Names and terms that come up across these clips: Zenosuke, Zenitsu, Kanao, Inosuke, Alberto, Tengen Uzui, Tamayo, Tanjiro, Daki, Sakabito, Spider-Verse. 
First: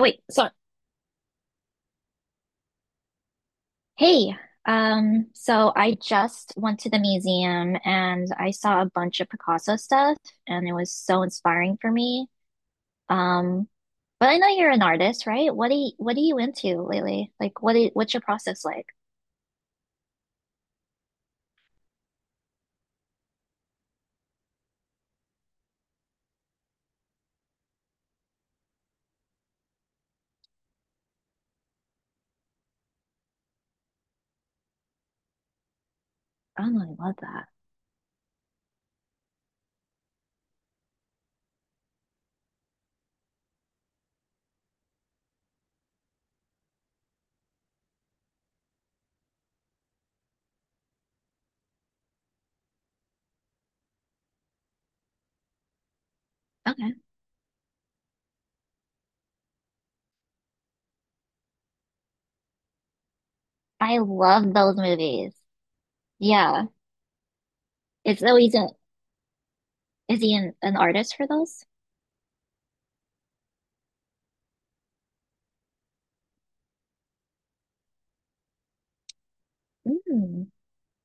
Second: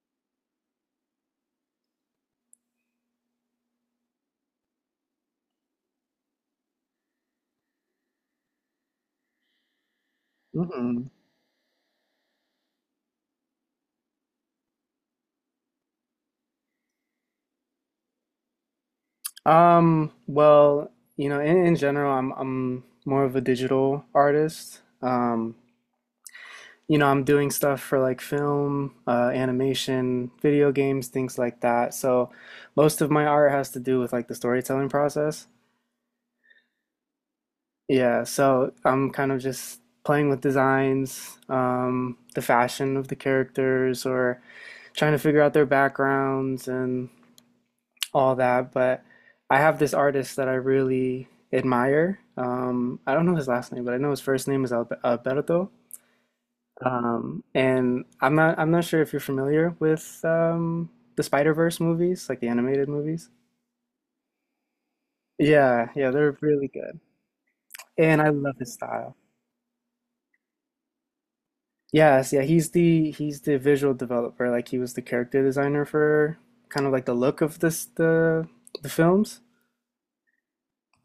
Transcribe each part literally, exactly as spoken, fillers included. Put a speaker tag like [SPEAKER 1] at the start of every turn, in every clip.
[SPEAKER 1] Wait, so hey, um, so I just went to the museum and I saw a bunch of Picasso stuff, and it was
[SPEAKER 2] Hmm.
[SPEAKER 1] so inspiring for me. Um, but I know you're an artist, right? What do you, what are you into lately? Like what is, what's your process like?
[SPEAKER 2] Um, well, you know, in, in general, I'm I'm more of a digital artist. Um, you know, I'm doing stuff for like film, uh, animation, video games, things like that. So most of my art has to do with like the storytelling process.
[SPEAKER 1] Oh, I love that.
[SPEAKER 2] Yeah, so I'm kind of just playing with designs, um, the fashion of the characters, or trying to figure out their backgrounds and all that, but I have this artist that I really admire. Um, I don't know his last name, but I know his first name is Albe- Alberto.
[SPEAKER 1] Okay.
[SPEAKER 2] Um, and I'm not I'm not sure if you're familiar with um, the Spider-Verse movies, like the animated movies.
[SPEAKER 1] I love those movies.
[SPEAKER 2] Yeah, yeah, they're
[SPEAKER 1] Yeah.
[SPEAKER 2] really good. And
[SPEAKER 1] Is
[SPEAKER 2] I
[SPEAKER 1] oh, he's
[SPEAKER 2] love
[SPEAKER 1] a,
[SPEAKER 2] his style.
[SPEAKER 1] is he an, an artist for those?
[SPEAKER 2] Yes, yeah, he's the he's the visual developer. Like he was the character designer for kind of like the look of this the the films.
[SPEAKER 1] Mm.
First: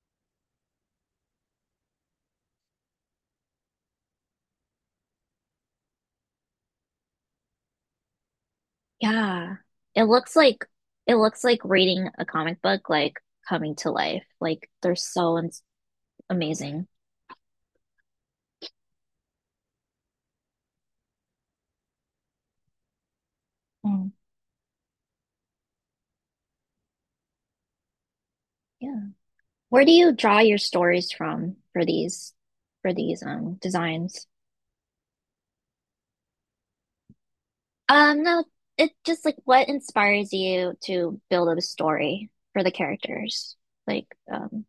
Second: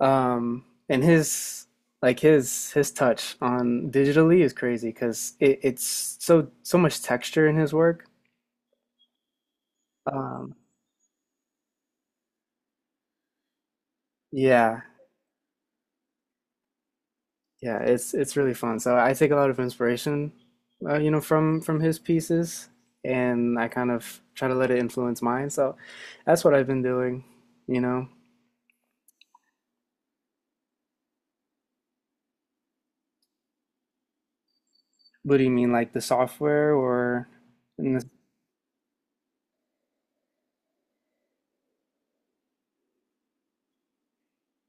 [SPEAKER 2] Um, and his like his his touch on digitally is crazy because it, it's so so much texture in his work.
[SPEAKER 1] Yeah. It looks
[SPEAKER 2] Um,
[SPEAKER 1] like it looks like reading a comic book like coming to life. Like
[SPEAKER 2] yeah,
[SPEAKER 1] they're so ins amazing.
[SPEAKER 2] yeah, it's it's really fun. So I take a lot of inspiration, uh, you know, from from his pieces, and I kind
[SPEAKER 1] Mm,
[SPEAKER 2] of try to let it influence mine. So that's what I've been doing, you know.
[SPEAKER 1] yeah. Where do you draw your stories from for these for these um designs?
[SPEAKER 2] What do you mean, like the software or? in the-
[SPEAKER 1] Um, no, it just like, what inspires you to build up a story for the characters? Like, um,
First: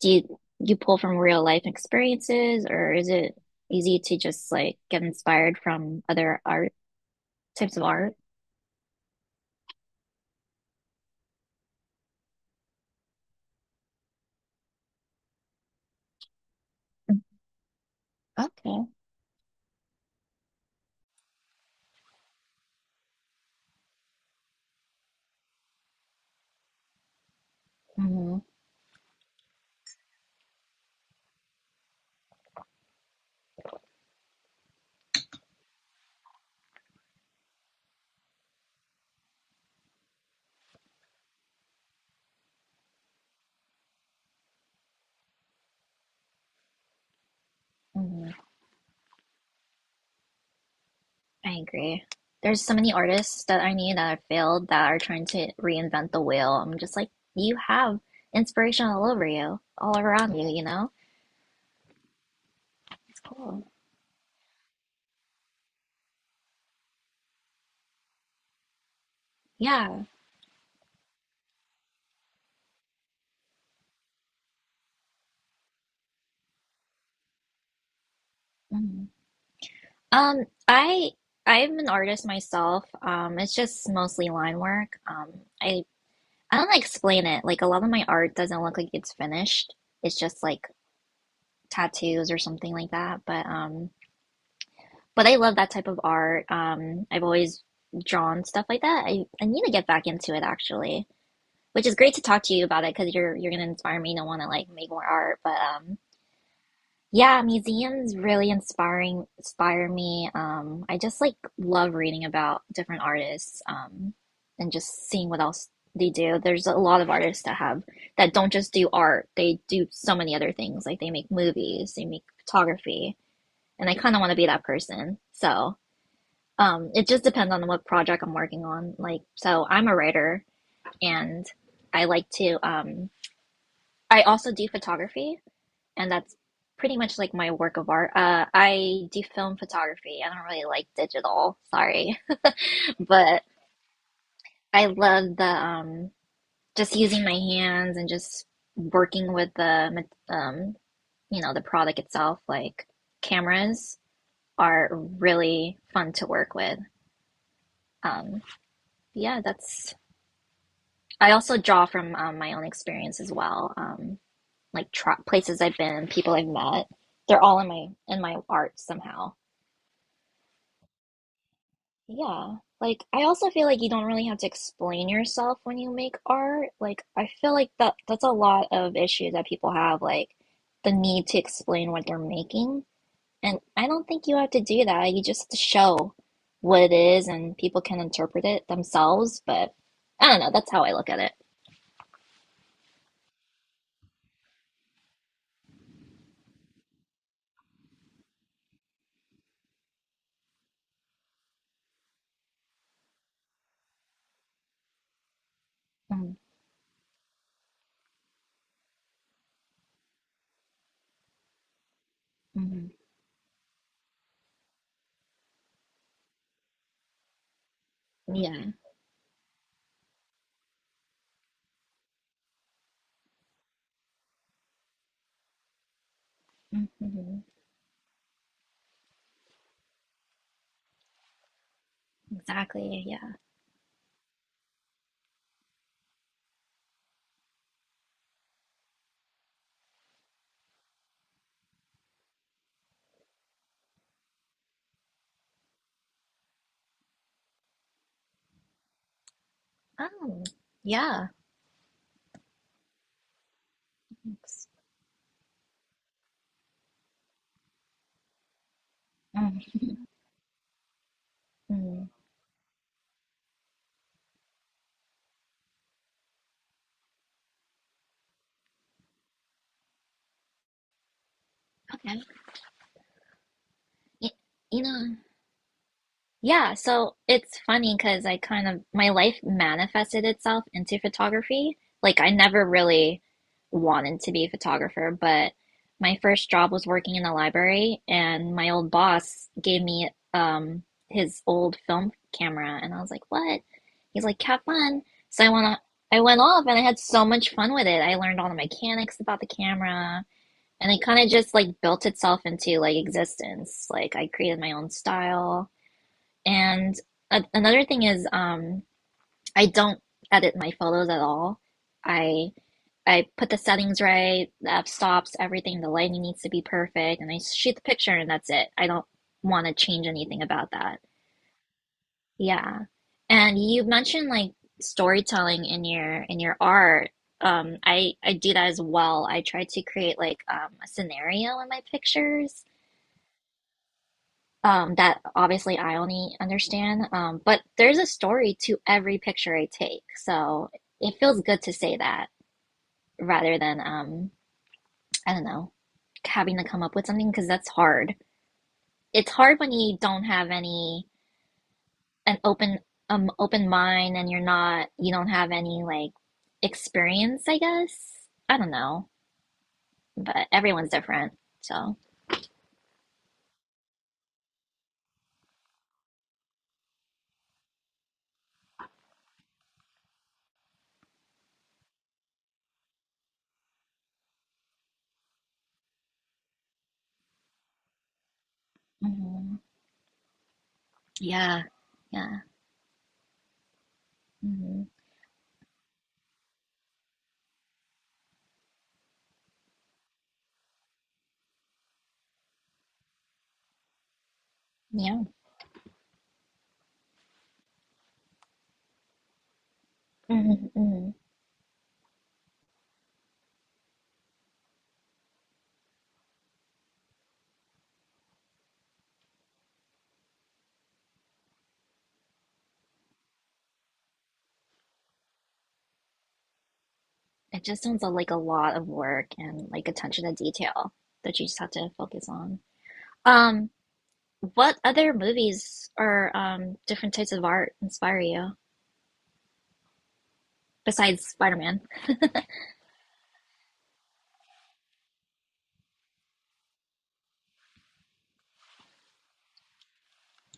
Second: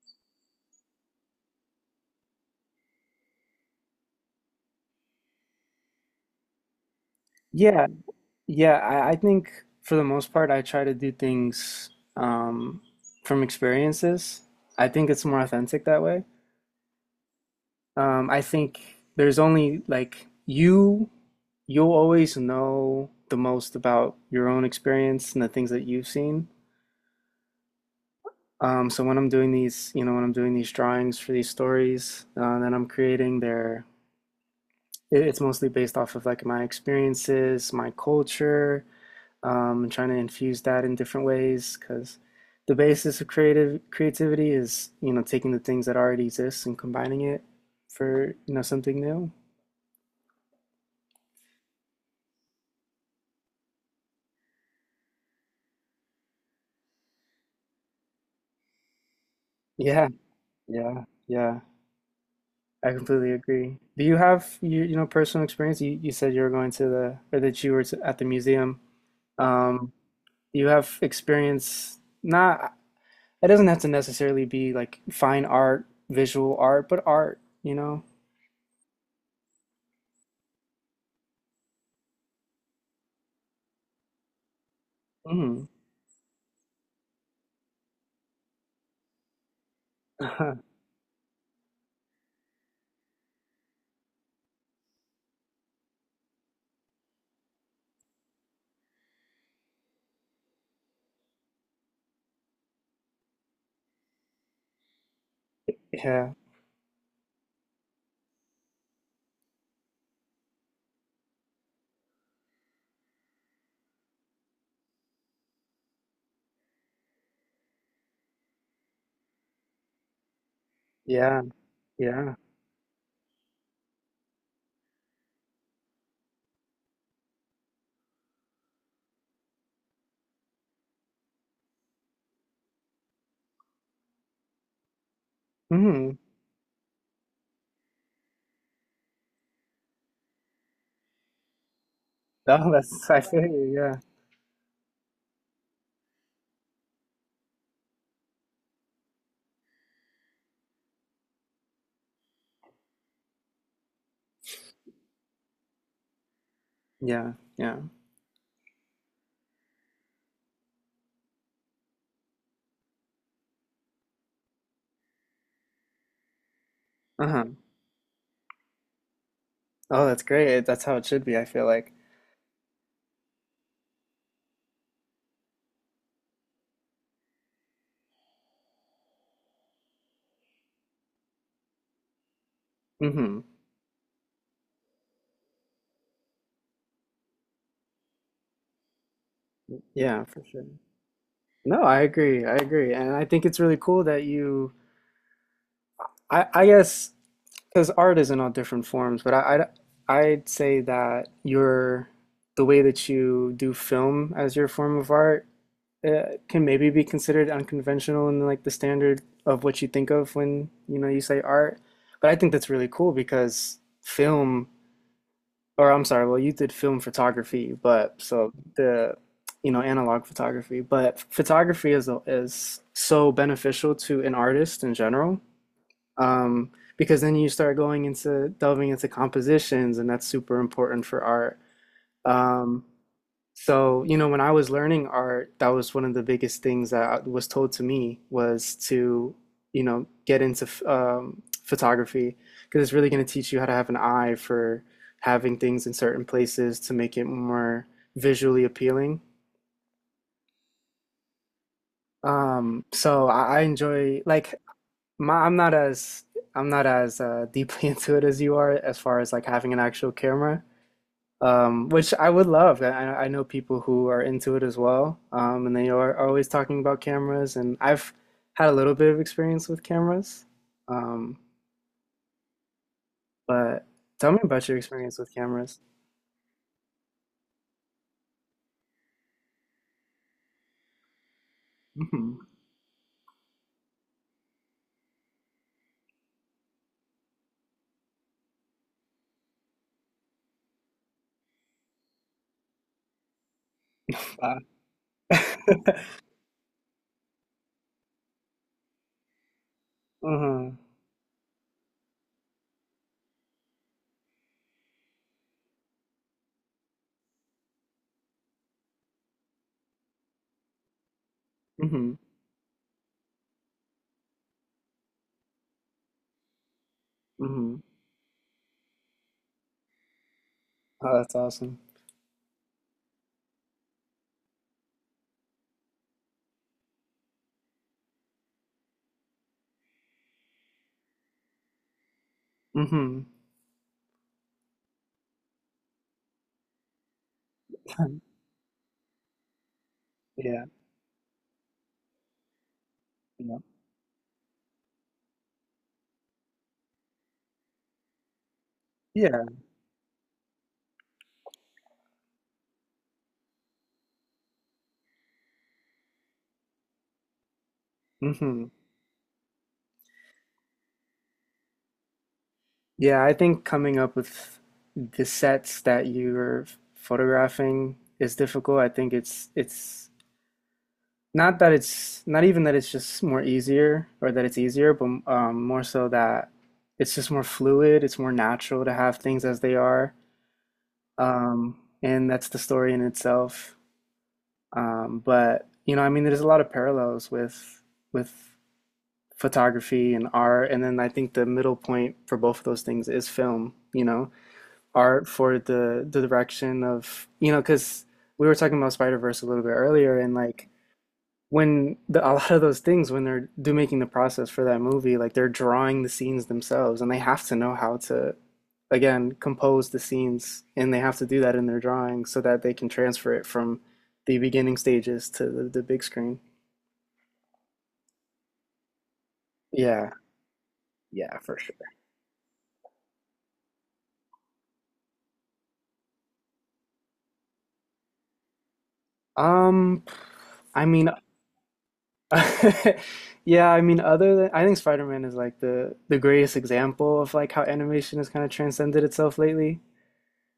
[SPEAKER 1] do you you pull from real life experiences, or is it easy to just like get inspired from other art types of
[SPEAKER 2] Yeah,
[SPEAKER 1] art?
[SPEAKER 2] Yeah, I, I think for the most part, I try to do things um, from experiences. I think it's more authentic that way. Um, I think
[SPEAKER 1] Okay.
[SPEAKER 2] there's only like you, you'll always know the most about your own experience and the things that you've seen.
[SPEAKER 1] Mhm.
[SPEAKER 2] Um, so when I'm doing these, you know, when I'm doing these drawings for these stories uh, that I'm creating, they're it- it's mostly based off of like my experiences, my culture, um, and trying to infuse that in different ways because the basis of creative creativity is you know taking the things that already exist and combining it
[SPEAKER 1] Mhm.
[SPEAKER 2] for you know something new.
[SPEAKER 1] I agree. There's so many artists that I knew that have failed that are trying to reinvent the wheel. I'm just like, you have inspiration all over you, all
[SPEAKER 2] Yeah,
[SPEAKER 1] around you, you know?
[SPEAKER 2] yeah, yeah. I
[SPEAKER 1] It's
[SPEAKER 2] completely
[SPEAKER 1] cool.
[SPEAKER 2] agree. Do you have you you know personal experience? You you said you were going to the or that you were to, at the museum. Um,
[SPEAKER 1] Yeah.
[SPEAKER 2] do you have experience? Not. It doesn't have to necessarily be like fine art, visual art, but art. You know.
[SPEAKER 1] Mhm. Um, I I'm an artist myself. Um, it's just mostly line work. Um,
[SPEAKER 2] Mm.
[SPEAKER 1] I I don't know how to explain it. Like, a lot of my art doesn't look like it's finished. It's just like tattoos or something like that. But um But I love that type of art. Um, I've always drawn stuff like that. I, I need to get back into it actually, which is great to talk to you about it because you're you're gonna inspire me to want to like make more art. But um,
[SPEAKER 2] Yeah.
[SPEAKER 1] Yeah, museums really inspiring inspire me. Um, I just like love reading about different artists, um, and just seeing what else they do. There's a lot of artists that have that don't just do art. They do so many other things. Like, they make
[SPEAKER 2] Yeah.
[SPEAKER 1] movies, they make
[SPEAKER 2] Yeah.
[SPEAKER 1] photography, and I kind of want to be that person. So. Um, it just depends on what project I'm working on. Like, so I'm a writer, and I like to, um, I also do photography, and
[SPEAKER 2] Mhm.
[SPEAKER 1] that's pretty much like my work of art. Uh, I do film photography. I don't really like digital, sorry,
[SPEAKER 2] Oh, that's I
[SPEAKER 1] but
[SPEAKER 2] feel you. Yeah.
[SPEAKER 1] I love the, um, just using my hands and just working with the, um, you know, the product itself. Like, cameras are really fun to work with.
[SPEAKER 2] Yeah. Yeah.
[SPEAKER 1] Um, yeah, that's I also draw from, um, my own experience as well. Um, like, tra- places I've been, people I've met, they're
[SPEAKER 2] Uh-huh.
[SPEAKER 1] all in my in my art somehow.
[SPEAKER 2] Oh, that's great. That's how it should be, I feel like.
[SPEAKER 1] Yeah. Like, I also feel like you don't really have to explain yourself when you make art. Like, I feel like that that's a lot of issues that people have, like the need to explain what they're making.
[SPEAKER 2] Hmm.
[SPEAKER 1] And I don't think you have to do that. You just have to show what it is and people can interpret it themselves, but
[SPEAKER 2] Yeah,
[SPEAKER 1] I don't
[SPEAKER 2] for
[SPEAKER 1] know,
[SPEAKER 2] sure.
[SPEAKER 1] that's how I look at it.
[SPEAKER 2] No, I agree. I agree. And I think it's really cool that you I I guess because art is in all different forms, but I I I'd say that your the way that you do film as your form of art
[SPEAKER 1] Mm-hmm.
[SPEAKER 2] uh, can maybe be considered unconventional in like the standard of what you think of when, you know, you say art. But I think that's really
[SPEAKER 1] Mm-hmm.
[SPEAKER 2] cool because film or I'm sorry, well, you did film photography, but so
[SPEAKER 1] Yeah.
[SPEAKER 2] the, you know, analog photography, but photography is is so beneficial to an artist in general, um, because then
[SPEAKER 1] Mm-hmm.
[SPEAKER 2] you start going into delving into compositions, and that's super important for art. Um,
[SPEAKER 1] Exactly. Yeah.
[SPEAKER 2] so, you know, when I was learning art, that was one of the biggest things that was told to me was to, you know, get into f- um, photography because it's really going to teach you how to have an eye for having things in certain places to make it more visually appealing.
[SPEAKER 1] Oh, yeah.
[SPEAKER 2] Um, so I, I enjoy like
[SPEAKER 1] Thanks.
[SPEAKER 2] my, I'm not as I'm not as uh, deeply into it as you are as far as like
[SPEAKER 1] Mm.
[SPEAKER 2] having an actual camera. Um,
[SPEAKER 1] Mm.
[SPEAKER 2] which I would love. I, I know people who are into it as well, um, and they are, are always talking about cameras. And I've had a little bit of experience with cameras, um,
[SPEAKER 1] Okay.
[SPEAKER 2] but
[SPEAKER 1] Y
[SPEAKER 2] tell me about your
[SPEAKER 1] you know,
[SPEAKER 2] experience with cameras.
[SPEAKER 1] Yeah, so it's funny because I kind of, my life manifested itself into photography. Like, I
[SPEAKER 2] Hmm.
[SPEAKER 1] never really wanted to be a photographer, but my first job was working in a library, and my old boss gave me, um his old film camera, and I was like, "What?" He's like,
[SPEAKER 2] Wow.
[SPEAKER 1] "Have fun." So I went on, I went off, and I had so much fun with it. I learned all the mechanics about the camera,
[SPEAKER 2] hmm.
[SPEAKER 1] and it kind of just like built itself into like existence. Like, I created my own style. And a another thing is, um, I don't edit my photos at all.
[SPEAKER 2] Hmm.
[SPEAKER 1] I I put the settings right, the f stops, everything. The lighting needs to be perfect, and I shoot
[SPEAKER 2] Hmm.
[SPEAKER 1] the picture, and that's it. I don't want to change anything about that.
[SPEAKER 2] Oh, that's awesome.
[SPEAKER 1] Yeah. And you mentioned like storytelling in your in your art. Um, I I do that as well. I try to create like, um, a scenario in my pictures,
[SPEAKER 2] Hmm.
[SPEAKER 1] um, that obviously I only understand. Um, but there's a story to every picture I take,
[SPEAKER 2] Yeah.
[SPEAKER 1] so it feels good to say that rather
[SPEAKER 2] Yeah.
[SPEAKER 1] than, um, I don't know having to come up with something because that's hard. It's
[SPEAKER 2] Yeah.
[SPEAKER 1] hard when you don't have any an open um open mind, and you're not you don't have any like experience. I guess I don't
[SPEAKER 2] Hmm.
[SPEAKER 1] know, but everyone's different. So
[SPEAKER 2] Yeah, I think coming up with the sets that you're photographing is difficult. I think it's it's not that it's not even that it's just more easier or that it's easier, but um, more so that it's just more fluid, it's more natural to have things
[SPEAKER 1] mhm,
[SPEAKER 2] as they are.
[SPEAKER 1] yeah,
[SPEAKER 2] Um, and
[SPEAKER 1] yeah,
[SPEAKER 2] that's the story in itself.
[SPEAKER 1] mhm,
[SPEAKER 2] Um, but you know, I mean, there's a lot of parallels with with photography and art, and then I think the middle point for both of those things is film, you know,
[SPEAKER 1] yeah.
[SPEAKER 2] art for the the direction of, you know, because we were talking about Spider-Verse a little bit earlier, and like
[SPEAKER 1] Hmm.
[SPEAKER 2] when the, a lot of those things when they're do making the process for that movie like they're drawing the scenes themselves and they have to know how to again compose the scenes and they have to do that in their drawing so that they can transfer it from the beginning stages to the, the big screen.
[SPEAKER 1] It just sounds like a lot of work and like
[SPEAKER 2] Yeah,
[SPEAKER 1] attention to detail that
[SPEAKER 2] yeah,
[SPEAKER 1] you
[SPEAKER 2] for
[SPEAKER 1] just have
[SPEAKER 2] sure.
[SPEAKER 1] to focus on. Um, what other movies or, um, different types of art inspire you
[SPEAKER 2] um i mean
[SPEAKER 1] besides Spider-Man?
[SPEAKER 2] yeah, I mean, other than I think Spider-Man is like the the greatest example of like how animation has kind of transcended itself lately.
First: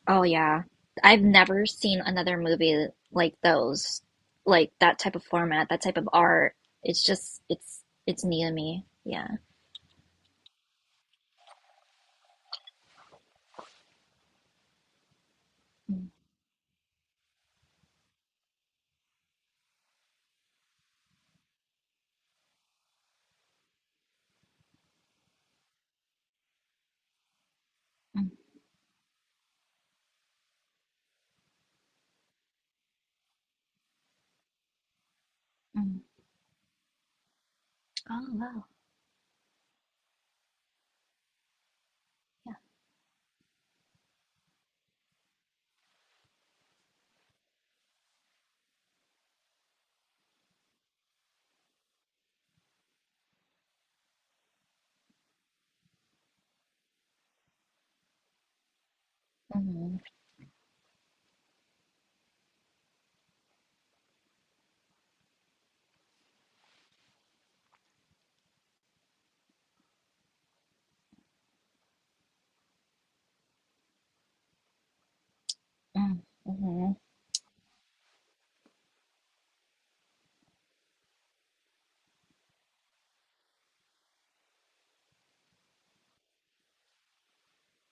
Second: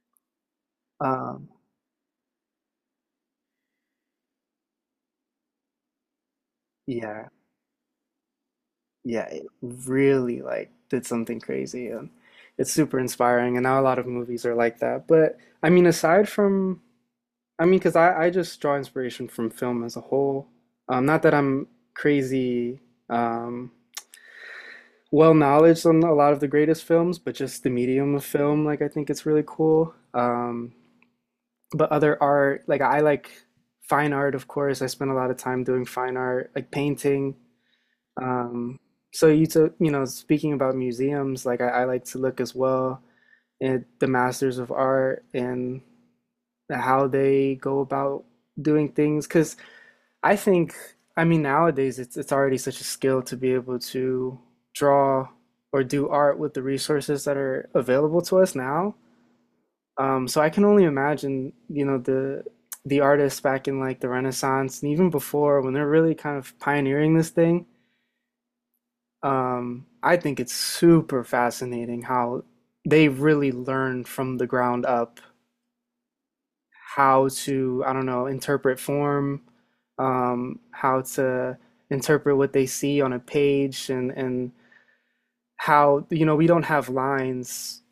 [SPEAKER 1] Oh yeah. I've
[SPEAKER 2] um
[SPEAKER 1] never seen another movie like those, like that type of format, that type of art. It's
[SPEAKER 2] yeah,
[SPEAKER 1] just, it's it's new to me.
[SPEAKER 2] yeah,
[SPEAKER 1] Yeah.
[SPEAKER 2] it really like did something crazy and it's super inspiring and now a lot of movies are like that. But I mean
[SPEAKER 1] Mm,
[SPEAKER 2] aside from I mean, because I I just draw inspiration from film as a whole. Um not that I'm crazy um well knowledge on a lot of the greatest films, but just the medium of
[SPEAKER 1] mm,
[SPEAKER 2] film like I think it's really cool. Um but other art like I like fine art of course. I spend a lot of time doing
[SPEAKER 1] mm.
[SPEAKER 2] fine art like painting.
[SPEAKER 1] Oh wow.
[SPEAKER 2] Um, so you took, you know, speaking about museums, like I, I like to look as
[SPEAKER 1] Yeah.
[SPEAKER 2] well at the masters of art and how they go about doing things. Because I think, I mean, nowadays it's it's already such a skill to be able to draw or do art with the resources that are available to us now.
[SPEAKER 1] Mm,
[SPEAKER 2] Um, so I can only imagine, you know, the the artists back in like the Renaissance and even before when they're really kind of pioneering this thing. Um, I think it's super fascinating how they really learned from the ground up
[SPEAKER 1] mm, mm,
[SPEAKER 2] how to, I don't know, interpret form, um, how to interpret what they see on a page and and how, you know, we don't have lines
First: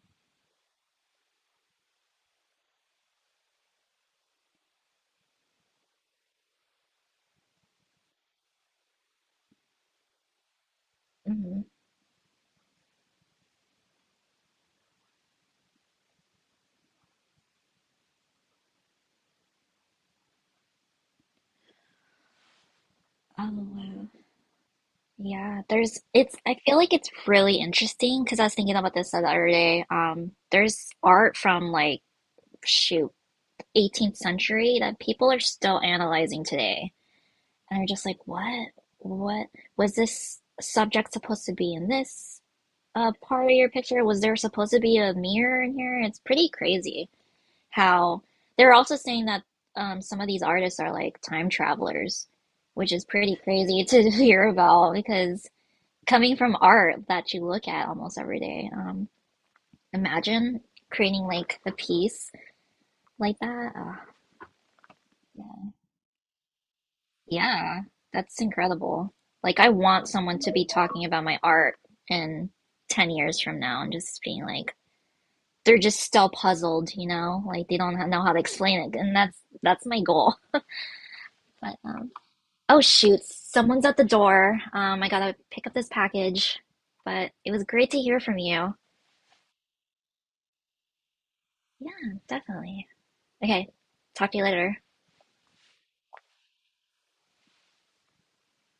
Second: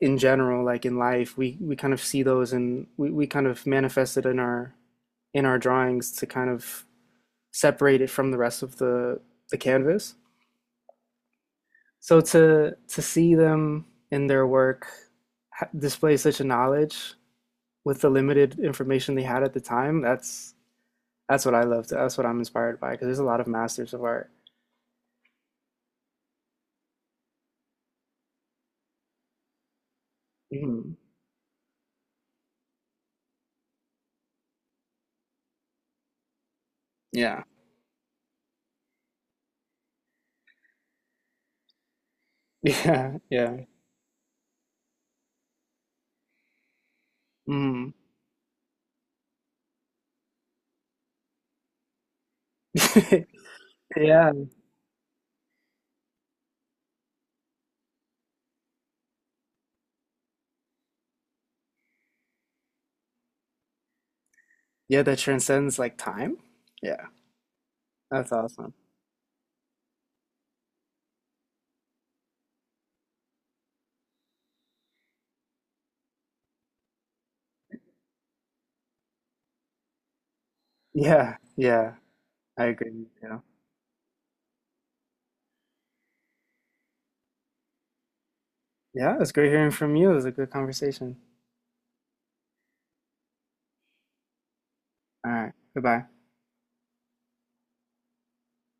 [SPEAKER 2] in general, like in life. We we kind of see those and we, we kind of manifest it in our in our drawings to kind of separate it from the rest of the the canvas.
[SPEAKER 1] mm.
[SPEAKER 2] So to to see them in their work display such a knowledge with the limited information they had at the time, that's that's what I love. To, that's what I'm inspired by because there's a lot of
[SPEAKER 1] Oh
[SPEAKER 2] masters of
[SPEAKER 1] wow.
[SPEAKER 2] art.
[SPEAKER 1] Yeah, there's, it's I feel like it's really interesting because I was thinking about this the other day. Um, there's
[SPEAKER 2] Mhm.
[SPEAKER 1] art from like, shoot, eighteenth century that people are still analyzing today.
[SPEAKER 2] Yeah.
[SPEAKER 1] And they're just like, what? What was this subject supposed to be in this uh
[SPEAKER 2] Yeah.
[SPEAKER 1] part of
[SPEAKER 2] Yeah.
[SPEAKER 1] your picture? Was there supposed to be a mirror in here? It's pretty crazy
[SPEAKER 2] Mm.
[SPEAKER 1] how they're also saying that, um, some of these artists are like time travelers, which is pretty crazy to
[SPEAKER 2] Yeah.
[SPEAKER 1] hear about because coming from art that you look at almost every day. Um, imagine creating like a piece like that. Uh,
[SPEAKER 2] Yeah, that transcends like time. Yeah.
[SPEAKER 1] yeah,
[SPEAKER 2] That's
[SPEAKER 1] that's
[SPEAKER 2] awesome.
[SPEAKER 1] incredible. Like, I want someone to be talking about my art in ten years from now and just being like, they're just still puzzled, you know? Like, they don't know how to explain it. And that's that's my goal.
[SPEAKER 2] Yeah.
[SPEAKER 1] But,
[SPEAKER 2] Yeah.
[SPEAKER 1] um,
[SPEAKER 2] I
[SPEAKER 1] oh,
[SPEAKER 2] agree.
[SPEAKER 1] shoot,
[SPEAKER 2] Yeah.
[SPEAKER 1] someone's at the door. Um, I gotta pick up this package. But it was great to hear from you.
[SPEAKER 2] Yeah, it's great hearing from you. It was a good conversation.
[SPEAKER 1] Yeah, definitely. Okay, talk to you later.
[SPEAKER 2] All right. Goodbye.